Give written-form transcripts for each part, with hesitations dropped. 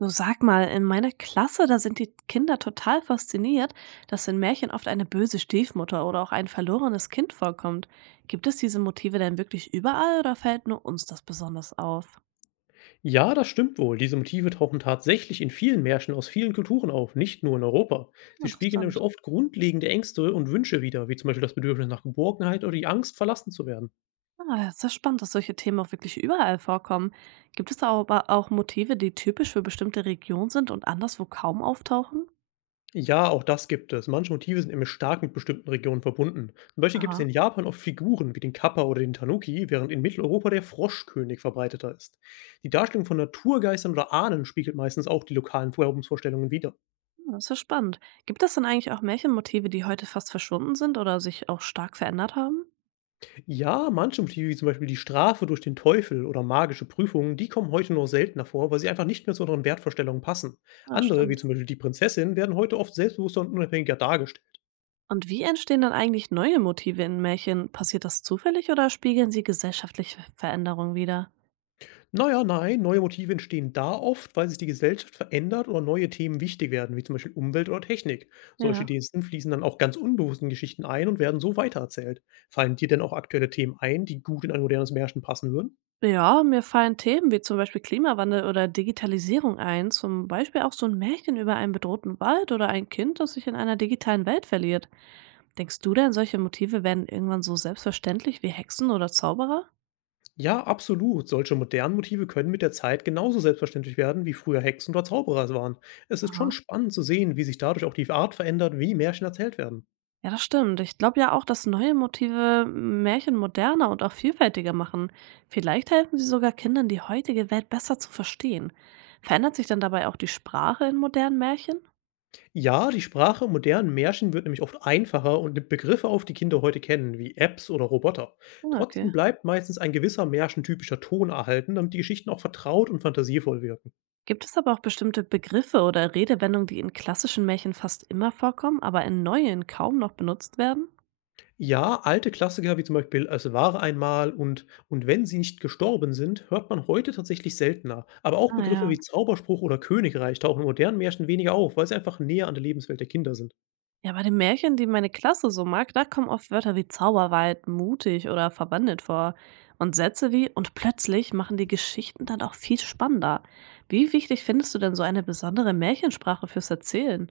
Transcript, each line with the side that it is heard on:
right: Du, sag mal, in meiner Klasse, da sind die Kinder total fasziniert, dass in Märchen oft eine böse Stiefmutter oder auch ein verlorenes Kind vorkommt. Gibt es diese Motive denn wirklich überall oder fällt nur uns das besonders auf?
left: Ja, das stimmt wohl. Diese Motive tauchen tatsächlich in vielen Märchen aus vielen Kulturen auf, nicht nur in Europa. Sie spiegeln nämlich
right: Interessant.
left: oft grundlegende Ängste und Wünsche wider, wie zum Beispiel das Bedürfnis nach Geborgenheit oder die Angst, verlassen zu werden.
right: Ah, ist ja spannend, dass solche Themen auch wirklich überall vorkommen. Gibt es da aber auch Motive, die typisch für bestimmte Regionen sind und anderswo kaum auftauchen?
left: Ja, auch das gibt es. Manche Motive sind nämlich stark mit bestimmten Regionen verbunden. Zum Beispiel gibt es
right: Aha,
left: in Japan oft Figuren wie den Kappa oder den Tanuki, während in Mitteleuropa der Froschkönig verbreiteter ist. Die Darstellung von Naturgeistern oder Ahnen spiegelt meistens auch die lokalen Glaubensvorstellungen wider.
right: das ist ja spannend. Gibt es denn eigentlich auch Märchenmotive, die heute fast verschwunden sind oder sich auch stark verändert haben?
left: Ja, manche Motive wie zum Beispiel die Strafe durch den Teufel oder magische Prüfungen, die kommen heute nur seltener vor, weil sie einfach nicht mehr zu unseren Wertvorstellungen passen.
right: Ah,
left: Andere, wie
right: stimmt.
left: zum Beispiel die Prinzessin, werden heute oft selbstbewusster und unabhängiger dargestellt.
right: Und wie entstehen dann eigentlich neue Motive in Märchen? Passiert das zufällig oder spiegeln sie gesellschaftliche Veränderungen wider?
left: Naja, nein, neue Motive entstehen da oft, weil sich die Gesellschaft verändert oder neue Themen wichtig werden, wie zum Beispiel Umwelt oder Technik. Solche
right: Ja.
left: Diensten fließen dann auch ganz unbewussten Geschichten ein und werden so weitererzählt. Fallen dir denn auch aktuelle Themen ein, die gut in ein modernes Märchen passen würden?
right: Ja, mir fallen Themen wie zum Beispiel Klimawandel oder Digitalisierung ein. Zum Beispiel auch so ein Märchen über einen bedrohten Wald oder ein Kind, das sich in einer digitalen Welt verliert. Denkst du denn, solche Motive werden irgendwann so selbstverständlich wie Hexen oder Zauberer?
left: Ja, absolut. Solche modernen Motive können mit der Zeit genauso selbstverständlich werden, wie früher Hexen oder Zauberer es waren. Es ist schon
right: Aha.
left: spannend zu sehen, wie sich dadurch auch die Art verändert, wie Märchen erzählt werden.
right: Ja, das stimmt. Ich glaube ja auch, dass neue Motive Märchen moderner und auch vielfältiger machen. Vielleicht helfen sie sogar Kindern, die heutige Welt besser zu verstehen. Verändert sich dann dabei auch die Sprache in modernen Märchen?
left: Ja, die Sprache im modernen Märchen wird nämlich oft einfacher und nimmt Begriffe auf, die Kinder heute kennen, wie Apps oder Roboter.
right: Ah, okay.
left: Trotzdem bleibt meistens ein gewisser märchentypischer Ton erhalten, damit die Geschichten auch vertraut und fantasievoll wirken.
right: Gibt es aber auch bestimmte Begriffe oder Redewendungen, die in klassischen Märchen fast immer vorkommen, aber in neuen kaum noch benutzt werden?
left: Ja, alte Klassiker wie zum Beispiel „Es war einmal“ und „Und wenn sie nicht gestorben sind“ hört man heute tatsächlich seltener. Aber auch
right: Ah,
left: Begriffe
right: ja.
left: wie Zauberspruch oder Königreich tauchen in modernen Märchen weniger auf, weil sie einfach näher an der Lebenswelt der Kinder sind.
right: Ja, bei den Märchen, die meine Klasse so mag, da kommen oft Wörter wie Zauberwald, mutig oder verwandelt vor. Und Sätze wie „und plötzlich“ machen die Geschichten dann auch viel spannender. Wie wichtig findest du denn so eine besondere Märchensprache fürs Erzählen?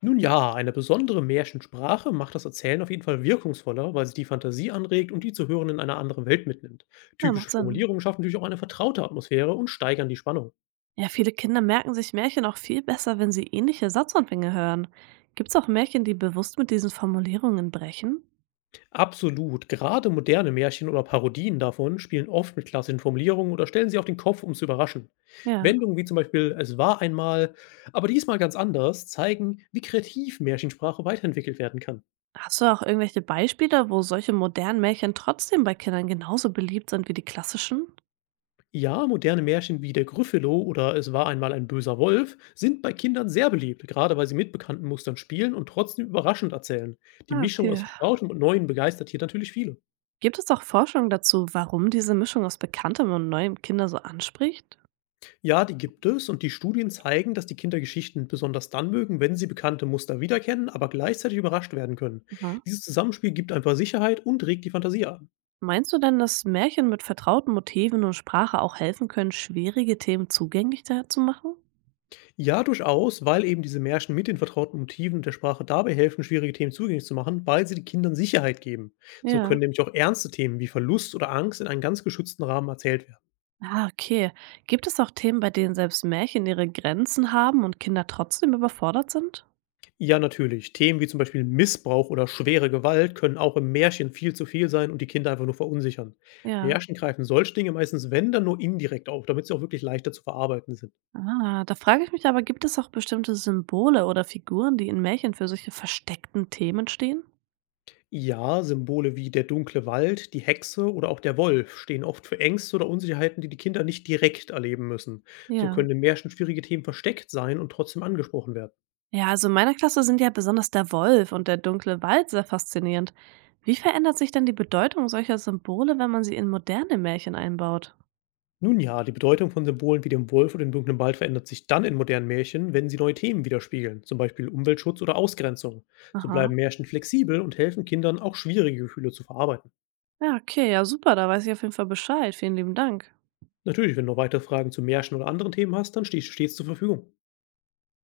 left: Nun ja, eine besondere Märchensprache macht das Erzählen auf jeden Fall wirkungsvoller, weil sie die Fantasie anregt und die Zuhörenden in eine andere Welt mitnimmt.
right: Ja, macht
left: Typische
right: Sinn.
left: Formulierungen schaffen natürlich auch eine vertraute Atmosphäre und steigern die Spannung.
right: Ja, viele Kinder merken sich Märchen auch viel besser, wenn sie ähnliche Satzanfänge hören. Gibt's auch Märchen, die bewusst mit diesen Formulierungen brechen?
left: Absolut. Gerade moderne Märchen oder Parodien davon spielen oft mit klassischen Formulierungen oder stellen sie auf den Kopf, um zu überraschen.
right: Ja.
left: Wendungen wie zum Beispiel „Es war einmal, aber diesmal ganz anders“ zeigen, wie kreativ Märchensprache weiterentwickelt werden kann.
right: Hast du auch irgendwelche Beispiele, wo solche modernen Märchen trotzdem bei Kindern genauso beliebt sind wie die klassischen?
left: Ja, moderne Märchen wie „Der Gryffalo“ oder „Es war einmal ein böser Wolf“ sind bei Kindern sehr beliebt, gerade weil sie mit bekannten Mustern spielen und trotzdem überraschend erzählen. Die
right: Ah,
left: Mischung
right: okay.
left: aus Vertrautem und Neuem begeistert hier natürlich viele.
right: Gibt es auch Forschung dazu, warum diese Mischung aus Bekanntem und Neuem Kinder so anspricht?
left: Ja, die gibt es und die Studien zeigen, dass die Kinder Geschichten besonders dann mögen, wenn sie bekannte Muster wiedererkennen, aber gleichzeitig überrascht werden können.
right: Mhm.
left: Dieses Zusammenspiel gibt einfach Sicherheit und regt die Fantasie an.
right: Meinst du denn, dass Märchen mit vertrauten Motiven und Sprache auch helfen können, schwierige Themen zugänglich zu machen?
left: Ja, durchaus, weil eben diese Märchen mit den vertrauten Motiven und der Sprache dabei helfen, schwierige Themen zugänglich zu machen, weil sie den Kindern Sicherheit geben. So
right: Ja.
left: können nämlich auch ernste Themen wie Verlust oder Angst in einem ganz geschützten Rahmen erzählt werden.
right: Ah, okay. Gibt es auch Themen, bei denen selbst Märchen ihre Grenzen haben und Kinder trotzdem überfordert sind?
left: Ja, natürlich. Themen wie zum Beispiel Missbrauch oder schwere Gewalt können auch im Märchen viel zu viel sein und die Kinder einfach nur verunsichern.
right: Ja.
left: Märchen greifen solche Dinge meistens, wenn, dann nur indirekt auf, damit sie auch wirklich leichter zu verarbeiten sind.
right: Ah, da frage ich mich aber, gibt es auch bestimmte Symbole oder Figuren, die in Märchen für solche versteckten Themen stehen?
left: Ja, Symbole wie der dunkle Wald, die Hexe oder auch der Wolf stehen oft für Ängste oder Unsicherheiten, die die Kinder nicht direkt erleben müssen. So
right: Ja.
left: können im Märchen schwierige Themen versteckt sein und trotzdem angesprochen werden.
right: Ja, also in meiner Klasse sind ja besonders der Wolf und der dunkle Wald sehr faszinierend. Wie verändert sich denn die Bedeutung solcher Symbole, wenn man sie in moderne Märchen einbaut?
left: Nun ja, die Bedeutung von Symbolen wie dem Wolf oder dem dunklen Wald verändert sich dann in modernen Märchen, wenn sie neue Themen widerspiegeln, zum Beispiel Umweltschutz oder Ausgrenzung. So
right: Aha.
left: bleiben Märchen flexibel und helfen Kindern, auch schwierige Gefühle zu verarbeiten.
right: Ja, okay, ja super, da weiß ich auf jeden Fall Bescheid. Vielen lieben Dank.
left: Natürlich, wenn du noch weitere Fragen zu Märchen oder anderen Themen hast, dann stehe ich stets zur Verfügung.